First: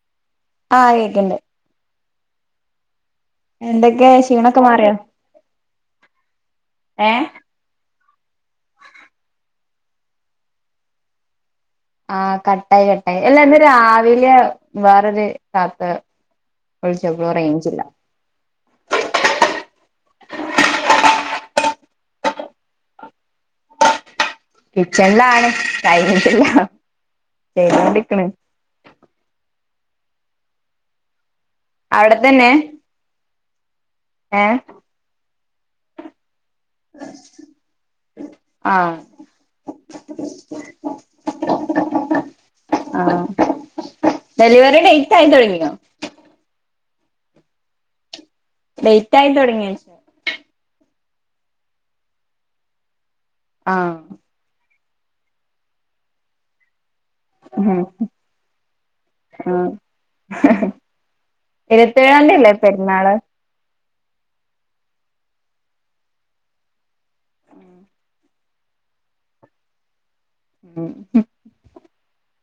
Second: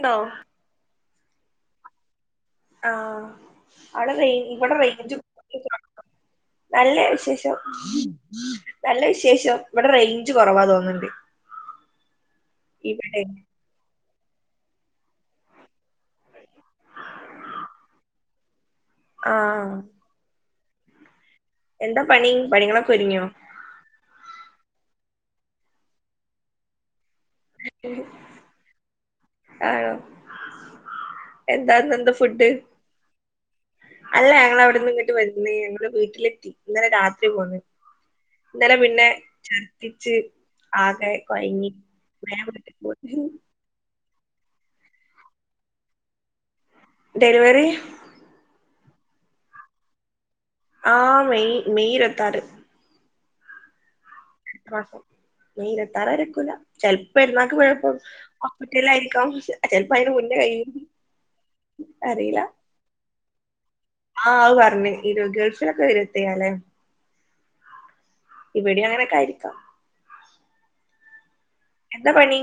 ണ്ടോ ആഹ് യേക്ണ്ട് ആഹ് എന്തൊക്കെ അവടെ റൈ ക്ഷീണൊക്കെ ഇവടെ മാറിയോ റൈഞ്ചും നല്ല ഏഹ് വിശേഷം നല്ല വിശേഷം ഇവടെ റൈഞ്ച് കൊറവാ തോന്ന്ണ്ട് ആഹ് കട്ടായി കട്ടായി എല്ല രവിലെ വേറൊരു തത്ത വിൾച്ചപ്പോ റൈഞ്ചില്ല ആഹ് എന്താ പണി പണികളോക്കൊരുങ്ങ്യോ കിച്ചൺലാണ് കൈഞ്ഞിട്ടില്ല ചെയ്തോണ്ടിര്ക്ക്ണ് ആണോ എന്താന്നന്താ അവിടെ ഫുഡ് തന്നെ അല്ല ഏഹ് ഞങ്ങള് അവട്ന്ന് ഇങ്ങോട്ട് വന്നീ നി. ഞങ്ങള് വീട്ടിലെത്തി. ഇന്നലെ രാത്രി പോന്ന്. ഇന്നലെ ആഹ് പിന്നെ ചർദിച്ച് ആകെ കൊയ്‌ങ്ങി. ആഹ് ഡെലിവറി ഡേയ്റ്റായി തൊടങ്ങ്യാെ. ഡെലിവറി ഡെയ്റ്റയി തൊടങ്ങ്യാേയ്ച്. ആ മെയ് മെയ് ഇരുപത്താറ്. ആ അ മെയ് ഇരുത്താറ് വരെ നിക്കൂല. ചെൽപ്പം പെരുന്നാക്ക് ഉം മുയ് വൻ ഹോസ്പിറ്റലിലായിരിക്കാം. ചെൽപ്പോ അയിന് മുന്നെ കൈയ്യും. ഇരുപതേയാന്ത്യല്ലെ പെരുന്നാള്. ആഹ് അഹ് പറഞ്. ഇ ഗൾഫിലൊക്കെ ഇരുവത്തേയാല്ലെ ഇവടി അങ്ങനെക്കെ അയിരിക്കാം. ഉം എന്താ പണി.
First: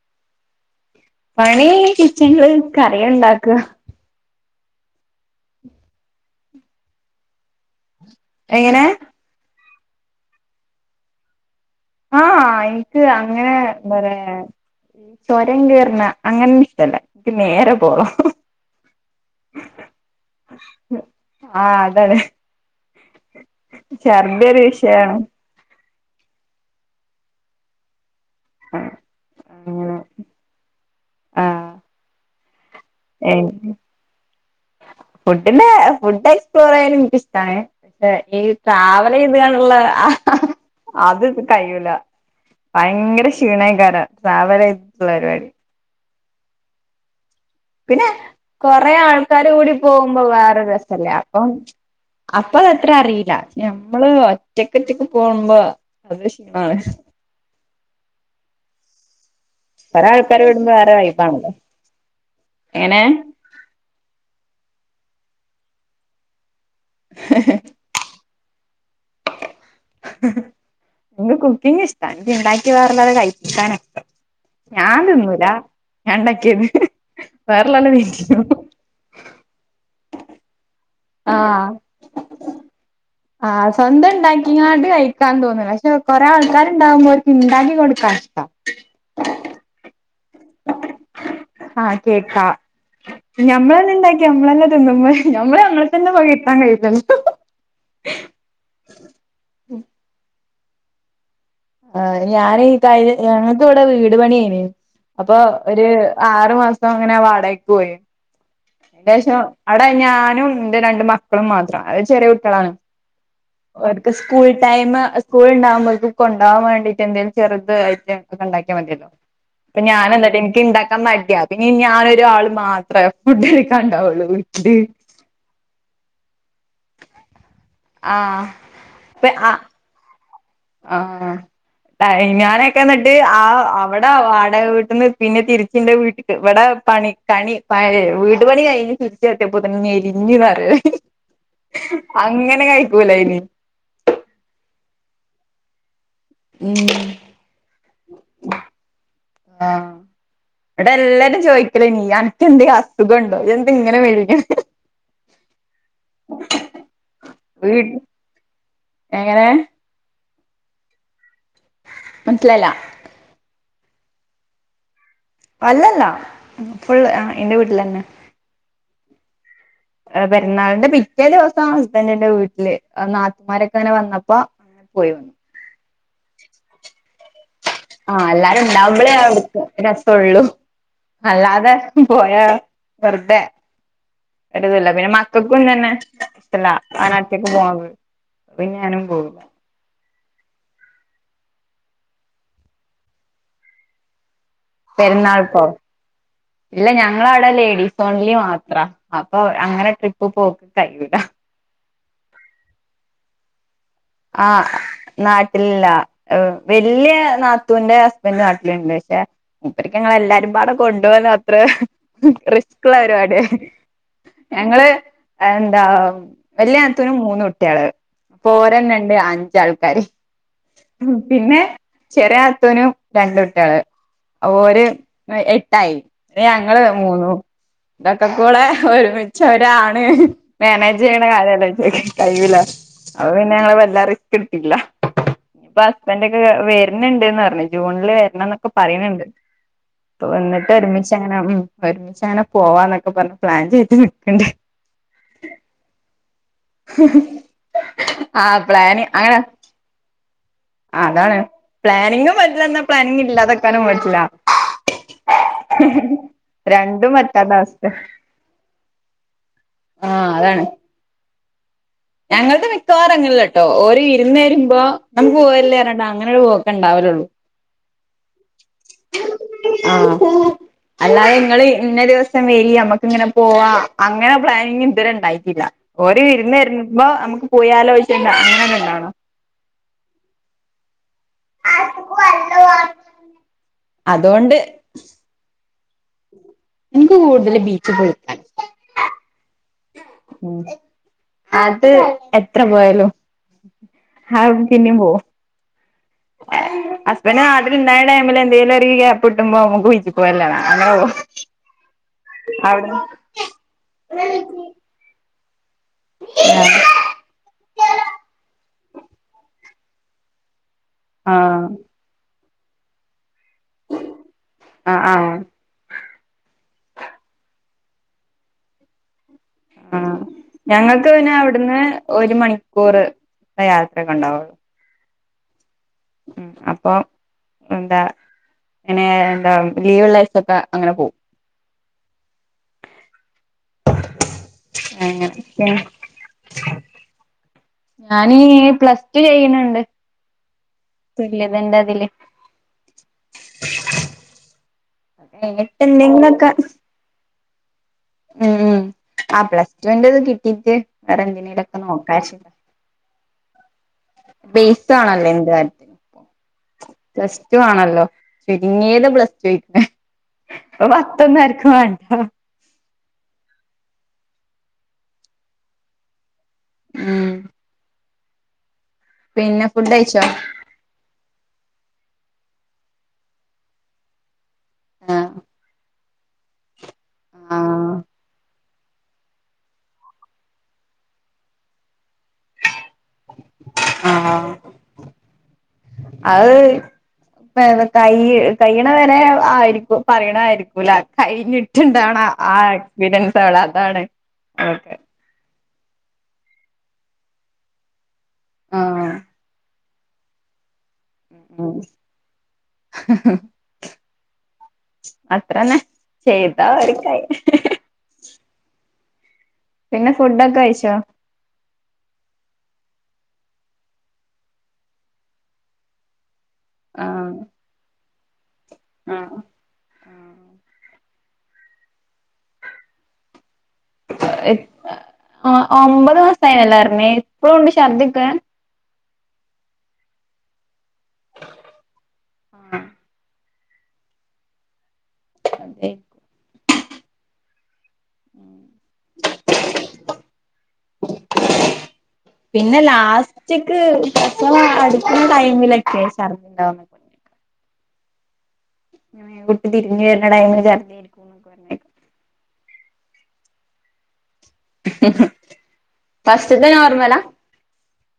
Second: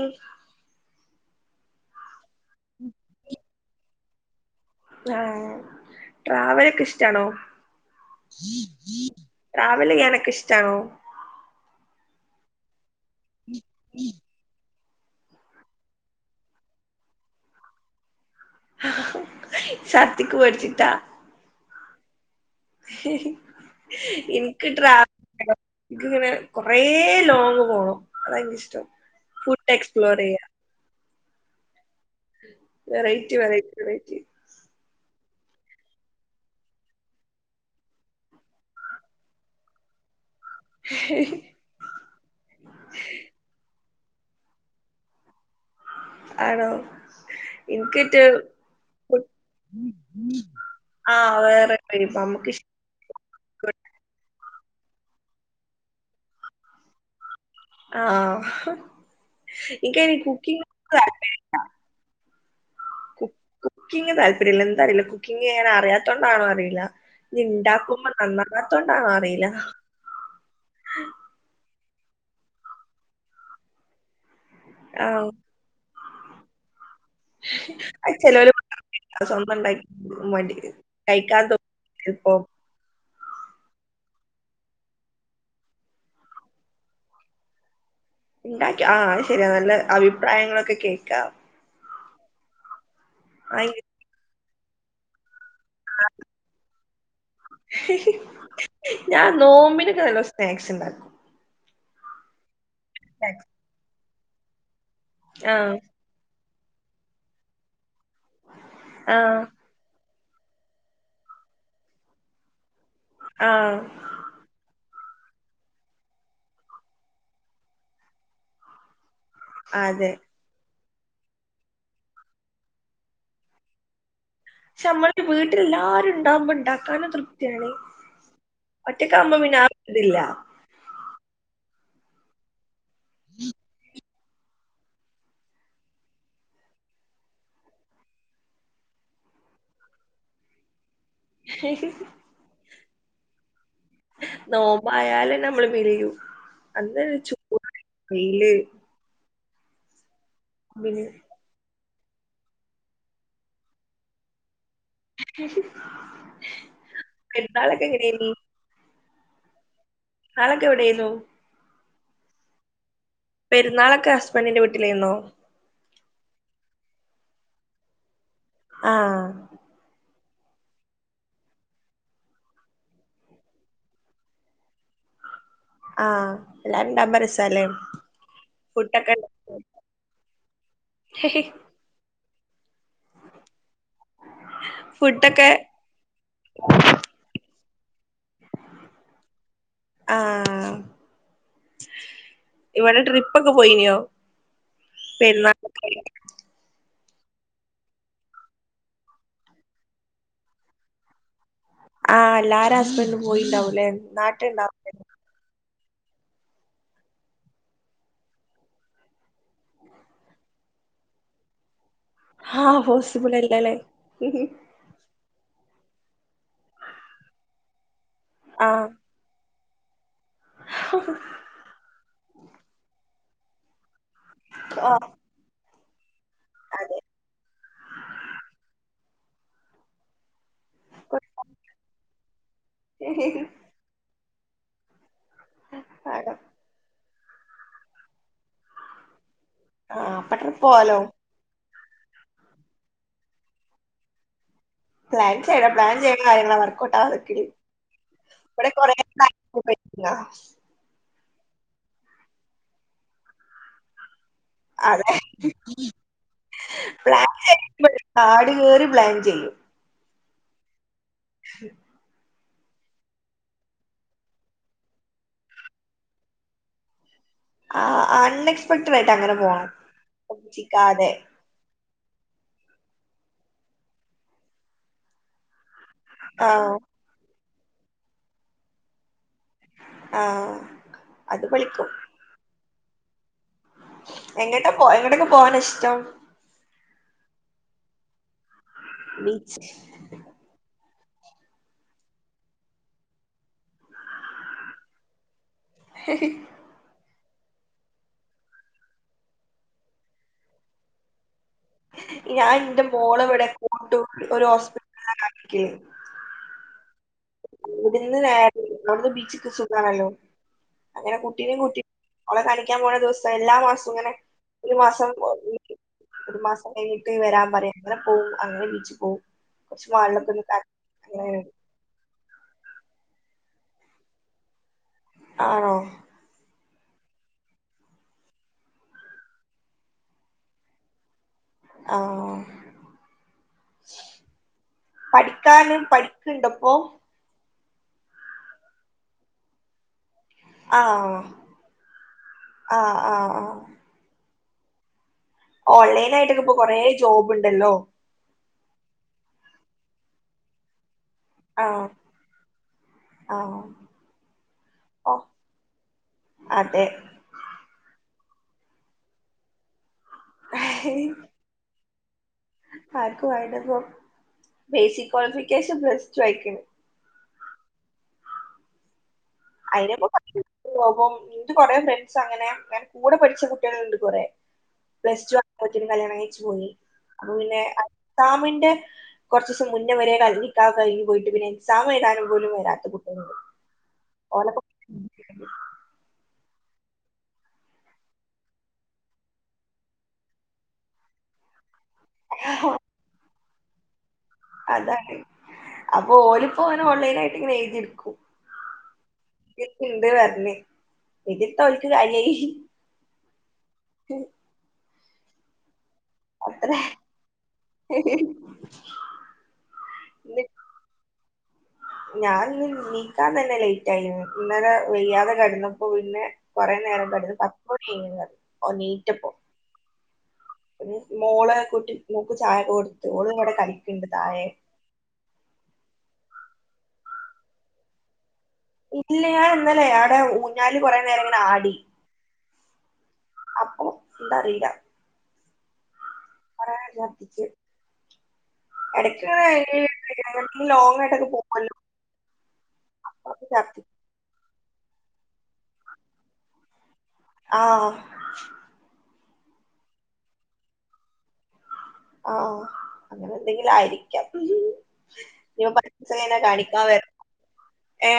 പണി കിച്ചൺല് കറിയുണ്ടാക്ക. ആഹ് ട്രാവലോക്കെ ഇഷ്ടാണൊ. എങ്ങനെ ട്രാവല് ചെയ്യാനോക്കെ ഇഷ്ടാണൊ. ആഹ് എനിക്ക് അങ്ങനെ ചൊരം കേർന്ന അങ്ങനെന്നുഷ്ടല്ല. ഇൻക്ക് നേരെ പോണം. ച്ചർത്തിക്ക് പേഠിച്ചിട്ടാ. ആഹ് അതാണ്. ഛർദി ഒരു ഇൻക്ക് ട്രാ വിഷയാണ് ഇൻക്ക് ഇങ്ങനെ കൊറേ ലോങ് പോണം. അത ഇൻക്കിഷ്ടം. ആഹ് ഫുഡ് അങ്ങനെ എക്സ്പ്ലോർ ചെയ്യ ആഹ്. വെറൈറ്റി, ഏഹ് വെറൈറ്റി, വെറൈറ്റി ഫുഡിന്റെ ഫുഡ് എക്സ്പ്ലോറെയ്യാൻ ഇനക്കിഷ്ടാണ്. പക്ഷെ ഈ ട്രാവല് ചെയ്ത്ക്കാണ്ടുള്ള ആഹ്. അത് കയ്യൂല്ല. ഭയങ്കര ക്ഷീണേക്കാരം. ട്രാവൽ ചെയ്ത്ട്ട്ള്ള പരിവാടി. ആണോ പിന്നെ ഇൻക്കിറ്റ് കൊറേ ആൾക്കാര് കൂടി പോവുമ്പൊ വേറൊരു രസല്ലെ ആഹ് അപ്പം വേറെ അപ്പൊ നമുക്കിഷ്ട അത്ര അറീല്ല. ഞമ്മള് ഒറ്റക്ക് ഒറ്റക്ക് പോവമ്പൊ അത് ക്ഷീണാണ്. ആഹ് കൊറേ ഇൻക്കയ്ന് ആൾക്കാര് കൂടുമ്പോ കുക്കിംഗിനോട് വേറെ വൈബാണല്ലോ താത്പര്യല്ല. എങ്ങനെ കുക്കിങ് താല്പര്യല്ല. എന്താറീല്ല കുക്കിംഗ് ഇങ്ങനെ അറിയാത്തോണ്ടാണോ അറിയില്ല ഇഞ് ഇണ്ടാക്കുമ്പ നന്നാവാത്തോണ്ടാണോ അറീല്ല. ഇൻക്ക് കുക്കിങ് ഇഷ്ട. എനിക്ക് ഇണ്ടാക്കി വേറൊള്ളോരെ കഴിക്കാനൊ. ഞാന് ആഹ് തിന്നൂല ഞാൻ ഇണ്ടാക്ക്യേത്. വേറെള്ളോലെ തീറ്റിക്കും. അത് സ്വന്തണ്ടാക്കി [unintelligible] ആഹ് ആഹ് സ്വന്തം ഇണ്ടാക്കിങ്ങാട്ട് കഴിക്കാൻ തോന്ന്ണ്. പക്ഷെ കൊറേ ആൾക്കാര്ണ്ടാവുമ്പോ ഓർക്ക് ഇണ്ടാക്കി കൊടുക്കാന് ഇണ്ടാക്കി ആഹ് ശെരിയാ. നല്ല അഭിപ്രായങ്ങളൊക്കെ കേക്കാം. ആഹ് കേക്കാ. ഞമ്മളന്നെ ഇണ്ടാക്കി നമ്മളന്നെ തിന്നുമ്പൊ ഞമ്മള് ഞമ്മളെ ഇതന്നെ പൊകയ് ത്താൻ കഴില്ലല്ലൊ ഞാൻ നോമ്പിനൊക്കെ നല്ലോ സ്നാക്സ് ഇണ്ടാക്കും ആഹ് ഞാനീ കഴിഞ്ഞ ഞങ്ങക്കിവിടെ വീട് പണിയാന് അപ്പൊ ആഹ് ഒരു ആറ് മാസം ഇങ്ങനെ വാടകക്ക് പോയി അയിനേശം ആഹ് അവിടെ ഞാനും ഇന്റെ രണ്ട് മക്കളും മാത്ര അത് ചെറിയ കുട്ടികളാണ് ആഹ് അവർക്ക് സ്കൂൾ ടൈം സ്കൂൾ ഇണ്ടാവുമ്പഴേക്കും കൊണ്ടാവാൻ വേണ്ടീട്ട് എന്തേലും ചെറുതായിട്ട് ഒണ്ടാക്കിയാ മതിയല്ലോ അപ്പൊ അതെ ഞാനെന്നിട്ട് ഇനിക്ക് ഇണ്ടാക്കാൻ മടിയ പിന്നെ ഞാനൊരു ആള് മാത്രെ ഫുഡ് കഴിക്കാണ്ടാവൊള്ളൂ പക്ഷെ നമ്മള് വീട്ടിലെല്ലാരും ഇണ്ടാവുമ്പൊ ഇണ്ടാക്കാനും തൃപ്തിയാണ് ആഹ് ഒറ്റക്കാവുമ്പ പിന്നെ ആ ഇതില്ല ആഹ് ഞാനൊക്കെ എന്നിട്ട് ആഹ് അവ ടാ വാടക വീട്ട്ന്ന് പിന്നെ തിരിച്ചിന്റെ വീട്ടക്ക് ഇവിടെ പണി കണി വീട് പണി കഴിഞ്ഞ് ചെത്തിയപ്പൊതേന് മെലിഞ്ഞു പറയ് അങ്ങനെ കഴിക്കൂലായിനി നോമ്പായാലന്നെ നമ്മള് മെലിയു ഉം അന്ന് ചൂട് വെയില് ആഹ് ഇവിടെ പിന്നെ എല്ലാരും ചോയ് ലേനി അനക്കെന്തേലു അസുഖൂണ്ടോ എന്ത ഇങ്ങനെ മെലിഞ്ഞെ വീ പെരുന്നാളൊക്കെ എങ്ങനേനി എങ്ങനെ പെരുന്നാളൊക്കെ എവിടെയാന്നു മനസ്സിലായില്ല പെരുന്നാളൊക്കെ ഹസ്ബൻഡിന്റെ വീട്ടിലേന്നോ അല്ലല്ല ഫുള്ള് ആഹ് എന്റെ വീട്ടിലന്നെ ആഹ് പെരുന്നാളിന്റെ പിറ്റേ ദിവസം ഹസ്ബൻഡിന്റെ വീട്ടില് അന്ന് നാത്തുമാരെക്കെ ഇങ്ങനെ വന്നപ്പോ പോയ് വന്നു ആഹ് എല്ലാരുണ്ടാവുമ്പോ രസ ആഹ് എല്ലാരും ഇണ്ടാവുമ്പളേ അവിര്ക്ക് രസൊള്ളു അല്ലാതെ പോയ വെറ്തെ ഒരിത്ല്ല പിന്നെ ഫുഡൊക്കെ മക്കക്കു തന്നെ ഇഷ്ടല്ല അങ്ങനൊറ്റക്ക് പോവന്നത് പിന്നെ ഞാനും പോവൂല്ല ആഹ് ഇവിടെ ട്രിപ്പൊക്കെ പോയിനോ പെരുന്നാൾക്കൊ ഇല്ല ഞങ്ങളവിടെ ലേഡീസ് ഓൺലി മാത്ര അപ്പൊ അങ്ങനെ ട്രിപ്പ് പോക്ക് കയ്യൂല ആഹ് എല്ലാര ഹസ്ബന്റും പോയിണ്ടാവുലെ ആഹ് നാട്ടിലില്ല വല്യ യ നാത്തുന്റെ ഹസ്ബൻഡ് നാട്ടിലുണ്ട് പക്ഷെ മൂപ്പർക്ക് ഞങ്ങളെ എല്ലാരും പാടെ കൊണ്ടു പോകാ അത്ര ആഹ് റിസ്ക്ള്ള പോസിബിൾ പരിപാടിയ അല്ലല്ലേ ഞങൾ എന്താ വല്യ നാത്തന് മൂന്ന് കുട്ടികള് ആഹ് അപ്പൊരന്നണ്ട് അഞ്ചാൾക്കാര് പിന്നെ ചെറിയ നാത്തന് രണ്ടുട്ടികള് ഒര് എട്ടായി പിന്നെ ഞങ്ങള് അതെ മൂന്നു ഇതൊക്കെക്കൂടെ ഒരുമിച്ചൊരാണ് മാനേജ് ചെയ്യണ കാര്യ അലൊയിച്ചൊക്കി കഴിയൂല അപ്പ പിന്നെ വേണം ഞങ്ങള് വല്ല റിസ്ക് ഇട്ത്തില്ല ഇപ്പ ഹസ്ബൻഡ് ആഹ് ഒക്കെ ന്ന് ണ്ട്ന്ന് പറഞ്ഞേ ജൂണില് വരണെന്നേക്കെ പറയണ് ണ്ട് പ്പോ അപ്പൊ ട്രിപ്പ് വന്നിട്ട് പോവാലോ ഒരുമിച്ചങ്ങ അങ്ങനെ പ്പം ഒരുമിച്ചാങ്ങനെ പോവാന്നൊക്കെ പറഞ്ഞ് പ്ലാൻ ചെയ്ട്ട് നിക്കണ്ട് പ്ലാൻ ചെയ്ണം പ്ലാൻ ചെയ്ണ കാര്യങ്ങള താണ് [unintelligible] ആ ഇവിടെ കൊറെ പ്ലാന് കാര്യ [unintelligible] ആ അതാണ് പ്ലാനിങ്ങും പറഞ്ഞ് നിന്നാ പ്ലാനിങ് ഇല്ലാതാക്കാനും പറ്റില്ല അതെ രണ്ടും പറ്റാത്ത പ്ലാൻ അവസ്ഥ ആടി ഇവര് പ്ലാൻ ചെയ്യും ആഹ് അതാണ് ശ ഞങ്ങൾത് മിക്കവാറുംങ്ങനല്ലട്ടോ ഓരോ ഇരുന്ന് വരുമ്പോ നമുക്ക് പോല്ലേറണ്ടാ അങ്ങനെ ഒരു പോക്കുണ്ടാവലുള്ളൂ ആഹ് അൺഎക്സ്പെക്ടഡ് ആയിട്ട് അങ്ങനെ പോണം [unintelligible] ക്കാതെ നിങ്ങള് ഇന്ന ദിവസം വരി നമ്മക്ക ഇങ്ങനെ പോവാ അങ്ങനെ പ്ലാനിങ് ഇതുവരെ ഉണ്ടായിട്ടില്ല ഓര് ഇരുന്ന് ആഹ് ഇരുന്ന് ഇപ്പോ നമുക്ക് പോയാലോശ്യുണ്ട അങ്ങനെന്നെ ഉണ്ടാണോ ആഹ് അത് പൊളിക്കും [inaudible] അതുകൊണ്ട് എങ്ങട്ട പോ എങ്ങട്ടൊക്കെ പോകാന ഇഷ്ടം എനിക്ക് കൂടുതൽ ബീച്ച് പോയി ബീച്ച് ഉം അത് എത്ര പോയാലോ ആഹ് പിന്നെയും പോകും ഉം ഹസ്ബനൻ്റ് നാട്ടില് ഇണ്ടായ ടൈമില് എന്തെങ്കിലും ഒരു ഗ്യാപ്പ് ഇട്ടുമ്പോ നമുക്ക് ബീച്ചി പോയലോന്നാ അങ്ങനെ പോകും ഞാൻ എന്റെ മോളെ ഇവിടെ കൊണ്ടു ഒരു ഹോസ്പിറ്റല കാണിക്കേ ആഹ് ഇവിടുന്ന് നേരെ അവിടുന്ന് ബീച്ചക്ക് സുഖാണല്ലോ അങ്ങനെ കുട്ടും ആഹ് കുട്ടി അവടെ കണിക്കാൻ പോണ ദിവസം എല്ലാ മാസവും ഇങ്ങനെ ഒരു ആഹ് മാസം ആഹ് ഒരു മാസം കഴിഞ്ഞിട്ട് വരാൻ പറയും അങ്ങനെ പോവും അങ്ങനെ ബീച്ച് പോകവും ആഹ് ഞങ്ങൾക്ക് പിന്നെ അവിടുന്ന് ഒരു മണിക്കൂറ് യാത്രക്കെ ഉണ്ടാവുള്ളൂ ആണോ ഉം അപ്പൊ എന്താ ഇങ്ങനെ എന്താ ലീവ്ള്ള ദിസൊക്കെ അങ്ങനെ പോവും. ആഹ് അങ്ങനെ പഠിക്കാനും പഠി ക്കെ ഇണ്ടപ്പോ ഞാനീ പ്ലസ് ടു ചെയ്യണണ്ട് ആഹ് തുല്യതന്റെ അതില് ആഹ് ആഹ് കഴിഞ്ഞിട്ട് ഓൺലൈൻ ആയിട്ടൊക്കെ എന്തെങ്കിലൊക്കെ ഇപ്പൊ കൊറേ ജോബ് ഉണ്ടല്ലോ ഉം ഉം ആഹ് പ്ലസ്ടുന്റെത് കിട്ടീട്ട് വേറെ എന്തെലുംക്കെ ആഹ് നോക്കാൻ ആഹ് ബേസ് ഓ ആണല്ലോ എന്ത് കാര്യത്തിന് അതെ പ്ലസ് ടു ആണല്ലോ ചുരുങ്ങിത് പ്ലസ് ടു ക്കെ ഇപ്പൊ പത്തൊന്നരക്കും വേണ്ട ആർക്കും വേണ്ടപ്പ ബേസിക് ക്വാളിഫിക്കേഷൻ പ്ലസ് ടു ആയിക്കണ് ഉം പിന്നെ ഫുഡ് അയിനിപ്പ കഴിച്ചോ [unintelligible] പോകോം ഇവിടെ കൊറ ഫ്രണ്ട്സാ അങ്ങനെ ഞാൻ കൂടെ പഠിച്ച കുട്ടികളുണ്ട് കൊറ പ്ലസ് ആഹ് ടു ആക്കുംബോതിനു കല്യാണം കഴിച്ചു പോയി അപ്പൊ പിന്നെ ആഹ് എക്സാംമിന്റെ കുറച്ചീസം മുന്ന വരെ ക നിക്കാഹ് കഴിഞ്ഞിട്ട് പോയിട്ട് പിന്നെ എക്സാം എഴുതാനും പോലും വരാത്ത കുട്ടികളു ണ്ട് ഓല ആഹ് പ്പൊ അത് കൈ കയ്യ്ണ വരെ ആയിരിക്കും പറയണയിരിക്കൂല കഴിഞ്ഞിട്ട് റ്റ് ണ്ടാവണ ആ എക്സ്പീരിയൻസ്ള അതാണ് അവൾക്ക് അതാണ് അപ്പൊ ഓലിപ്പോ ഓൺലൈൻ ആയിട്ട്ങ്ങനെ എഴുതിട്ക്കും ആഹ് ണ്ട് പറഞ്ഞ് ഇതിത ഉം ഓല്ക് കാര്യായി അത്രന്നെ ചെയ്താ അവർക്കായി ഹ് ഹ് പിന്നെ ഫുഡൊക്കെ കഴിച്ചോ? ഞാൻ ഇന്ന് നീക്കാൻ തന്നെ ലേറ്റ് ആയി ഇന്നലെ വെയ്യാതെ കടന്നപ്പോ പിന്നെ കൊറെ നേരം കടന്ന് ആഹ് പത്ത് മണിയ്ക്ക്ണ് ഓ നീറ്റപ്പോ ആഹ് പിന്നെ മോളെ കുട്ടി മോക്ക് ചായ കൊടുത്ത് ഓളവടെ കളിക്ണ്ട് തായെ ആ ഒമ്പത് മാസായിന്നല്ലെർഞ്ഞെ ഇപ്പളും ണ്ട് ശർദ്ധി ഒകെ? ഇല്ല ഞൻ ഇന്നല്ലെ അടെ ഊഞ്ഞാല് കുറെ നേരം ഇങ്ങനെ ആടി. ആഹ് അപ്പൊ എന്താറീല അത കൊറേ ആണ്ട് ഛർദിച്ച് എടയ്ക്ക്ങ്ങനെ അയ്ന ലോങ്ങ് ആയിട്ടൊക്കെ പോവോല്ലോ പിന്നെ ലാസ്റ്റ്ക്ക് പ്രസവം അടുക്ക്‌ന്ന ടൈമിലൊക്കെ ശർദി ഇണ്ടാവു.. ആഹ് ഇങ്ങനെ കുട്ടി തിരിഞ്ഞ് വര്ണ ടൈമില് ചർദി പറഞ്ഞ [unintelligible] ആഹ് അങ്ങനെ എന്തെങ്കിലും ആയിരിക്കാം. ഇനി പ [unintelligible] കൈന ഫസ്റ്റ്ത്തെ കാണിക്കാ വരാ ഏ..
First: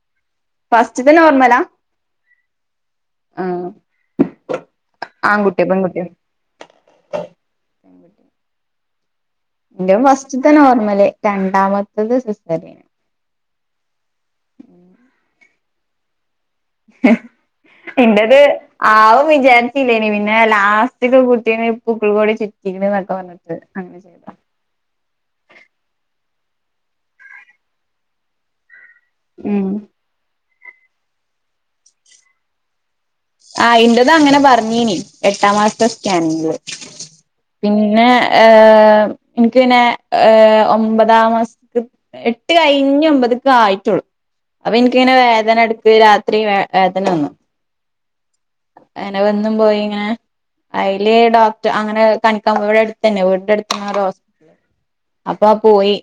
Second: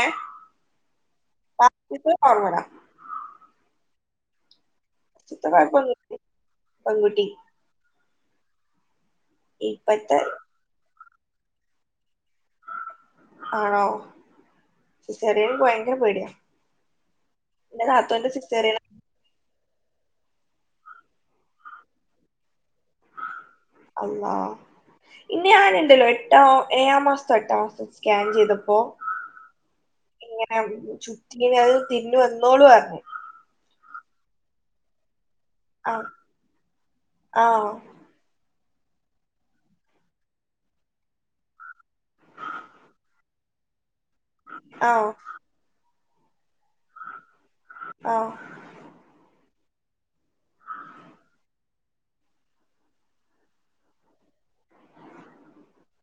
ഫസ്റ്റ്തെ നോർമലാ ആഹ്. ത് ആൺകുട്ടിയോ പെൺകുട്ടിയോ കൊയപ്പൊന്നുല്ല പങ്കുട്ടി ന്റെ ഇപ്പത്തെ ഫസ്റ്റ്ത്തെ നോർമല് രണ്ടാമത്തത് സിസേറിയൻ ആണോ സിസേറിയൻ ൻക്ക്‌ ഭയങ്കര പേടിയാ എന്റെ നാത്തൂന്റെ ഇന്റത് സിസേറിയൻ ആവും വിചാരിചില്ലേനി പിന്നെ ലാസ്റ്റോക്കെ കുട്ടി നെ പുക്ക്‌ൾ കൊടി ചുറ്റിക്ണ് എന്നൊക്കെ പറഞ്ഞട്ട് അള്ളാഹ് ഇന്ന് ഞാൻ ഇണ്ടല്ലോ എട്ടാം ഏഴാം മാസത്തോ എട്ടാം മാസോ സ്കാൻ ചെയ്തപ്പോ. ഉം ഇങ്ങനെ ചുറ്റീന് അത് തിരിന്ഞ് വന്നോളു പറഞ്ഞു ആ ഇന്റത് അങ്ങനെ പറഞ്ഞീനി എട്ടാം മാസത്തെ ആ സ്കാനിങ്ല് ആഹ് പിന്നെ ഏഹ് ഇൻക്ക് പിന്നെ ഏ ഒമ്പതാം മാസതെ. എട്ട് കഴിഞ് ഒമ്പത്ക്കായിട്ടൊള്ളൂ അപ്പൊ ആഹ് ഇന്ക്കിങ്ങനെ വേദന എടക്ക്‌ രാത്രി വേ വേദന വന്നു ആഹ് അങ്ങനെ വന്നും പോയിങ്ങ അയില് ഡോക്ടർ അങ്ങനെ കണിക്കാപോയി ഇവിടെ അടുത്തന്നെവീടിന്റെ അടുത്തന്നെ ഒരോ ഹോസ് അപ്പാ പോയി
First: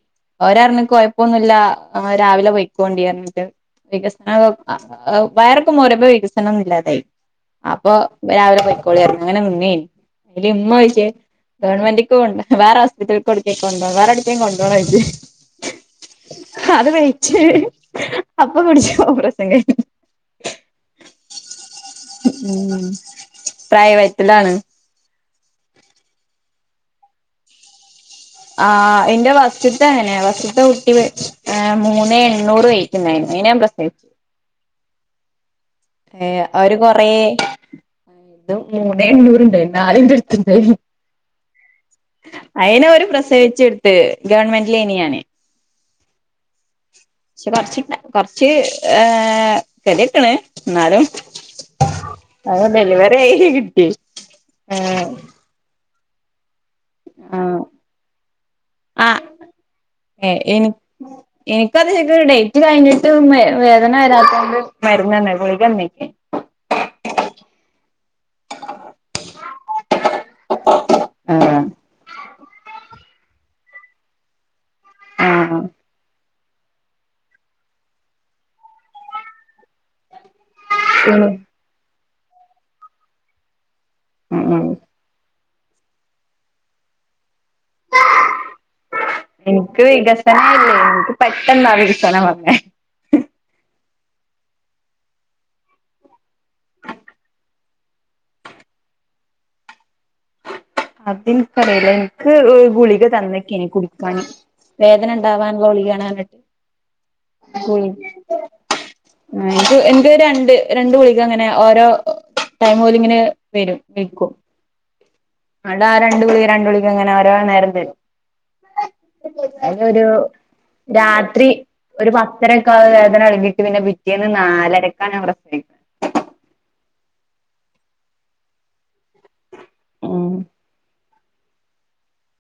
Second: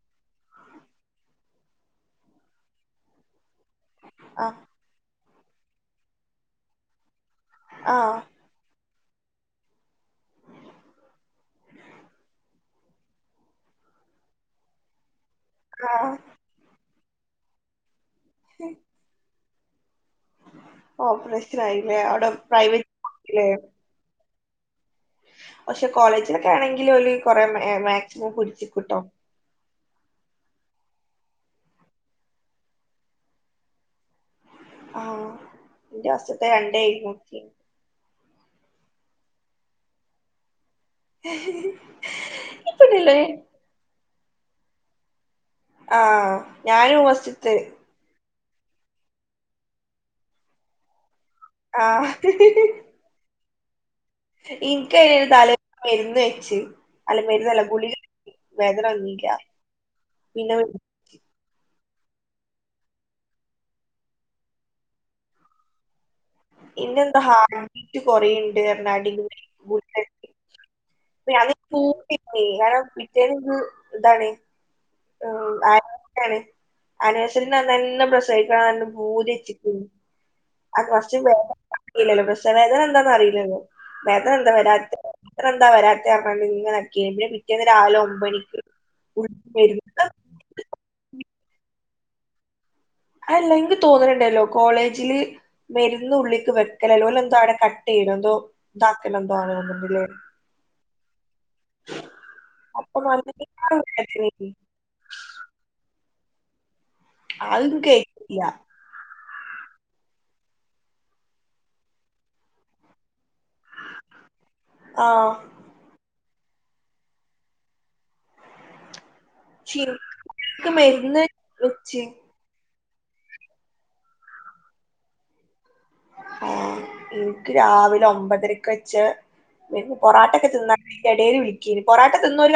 ഓര് പറഞ്ഞ് കൊഴപ്പൊന്നുല്ല രാവിലെ പോയിക്കോണ്ടിയറഞ്ഞിട്ട് വികസന ആഹ് ഏ വയറൊക്കെ മോറിയപ്പോ വികസനൊന്നുംല്ലാതായി അപ്പൊ ആഹ് രാവിലെ പൊയ്ക്കോളിറഞ്ഞു അങ്ങനെ ഇമ്മേം അയ്ല് ഇമ്മ ഓയ്ച്ച് ഗവൺമെന്റിക്കും ഉണ്ട് വേറെ ഹോസ്പിറ്റല്ക്ക് വേറെ എവിടേക്കും കൊണ്ടപോണോ ചോയ്ച്ചു ആഹ് അത് വിറ്റ് അപ്പം പിടിച്ച് [unintelligible] ഓ പ്രശ്നായില്ലേ അവിടെ പ്രൈവറ്റ്ല്ലേ റ്റിലാണ് പക്ഷെ കോളേജിലൊക്കെ ആണെങ്കിലും ഒരു കുറേ മേ ആഹ് എന്റെ ഫസ് സ്റ്റത്തെ അങ്ങനെയാ വസ്‌റ്റത്തെ കുട്ടി ഏ മൂന്ന് എണ്ണൂറ് വെയ്റ്റ് ഇണ്ടായിരുന്നു അതിനേ ഞാൻ പ്രസവിച്ചു ആഹ് എന്റെ ഏഹ് ഫസ്റ്റ്ത്തെ അവര് രണ്ടേ കൊറെ ഇരുന്നൂറ്റി ഇത് മൂന്നേ എണ്ണൂറുണ്ട് നാലിന്റെ അടുത്തുണ്ട് അയിനെ ഓരു ഇപ്പണ്ടല്ലോ പ്രസവിച്ചെടുത്ത് ഗവൺമെന്റിലായിന് ഞാന് ആഹ് ഞാനും വസ്റ്റിത്ത് പക്ഷെ കൊറച്ച് കൊറച്ച് ഏഹ് [unintelligible] ക്കണ് എന്നാലും ആഹ് അത് ഡെലിവറി കിട്ടി ഇനിക്ക് ആഹ് അവരു തലേന്ന് മരുന്നു വെച്ച് അല്ല മരുന്നല്ല ഗുളിക വേദന വന്നില്ല പിന്നെ ഉം എനിക്കത് ഇത് ഡേറ്റ് കഴിഞ്ഞിട്ടും വേ വേദന വരാത്തോണ്ട് മരുന്ന് തന്നെ ഗുളിക തന്നേക്ക് പിന്നെ എന്താ ഹാർഡ് ബീറ്റ് കൊറെയുണ്ട് അടിയില് ഗുളിക വെച്ച് [unintelligible] ആഹ് കാരണം പിറ്റേന്ന് ഇത് എന്താണ് ഓ ആഹ് ആ ക്കാണ് അനസ്ത്യേഷ്യ തന്നന്നെ പ്രസവിക്കണമെന്ന് പറഞ്ഞന്നേ ഭൂതി വെച്ചേക്കുന്ന് അതാ ല്ലോ പക്ഷെ ഉം എനിക്ക് വേദന തുടങ്ങിയില്ലലോ പ്രസവ വേദന എന്താന്ന് അറിയില്ലല്ലോ വേദന ഉം എന്താ ഉം വരാത്തെ വേദന എന്താ വരാത്തെഎന്ന് പറഞ്ഞു ഇങ്ങനെ നിക്കാ പിന്നെ പിറ്റേന്ന് രാവിലെ ഒമ്പതു മണിക്ക് എനിക്ക് വികസനം ഇല്ലേ എനിക്ക് പെട്ടെന്നാ വികസനം വന്നേ അല്ല എനിക്ക് തോന്നണിസല്ലല്ലോ കോളേജില് മരുന്ന്ള്ളിക്ക് വെക്കലല്ല ഓന് എന്തോ അവിടെ കട്ട് ചെയ്ത് എന്തോ ഇതാക്കലെന്തോ ആണ് പറഞ്ഞിട്ടില്ലേ അതെനിക്കറിയൂല എനിക്ക് ഓ അപ്പൊ ഗുളിക നല്ല തന്നേക്കാണ് കുടിക്കാന് വേദനയായി. വേദന ഇണ്ടാവാനുള്ള ഗുളിക ആണ് പറഞ്ഞിട്ട് അത് എനിക്ക് ഏറ്റില്ല ആഹ് എനിക്ക് എനിക്ക് രണ്ട് രണ്ട് ഗുളിക അങ്ങനെ ഓരോ ടൈം ഓല് ഇങ്ങനെ തരും വെക്കും ആഹ് എന്നിട്ട് ആഹ് രണ്ട് ഗുളിക രണ്ടു ഗുളിക ഇങ്ങനെ ഒരോ നേരം തരും പക്ഷെ അതിന് ഒരു എനിക്ക് മരുന്ന് രാത്രി വെച്ച് ഒരു പത്ത് ത്തരക്ക്‌ ആഹ് വേദന തുടങ്ങിയിട്ട് പിന്നെ പിറ്റേന്ന് നാലരക്കാണ് ഞാൻ പ്രസവിക്കുന്ന ആഹ് എനിക്ക് രാവിലെ ഒമ്പതരക്ക് വെച്ച് പിന്നെ ഉം പൊറാട്ടൊക്കെ തിന്നാ തിന്റെ ഇടേൽ വിളിക്കായിരുന്നു പൊറാട്ട തിന്നൂലാ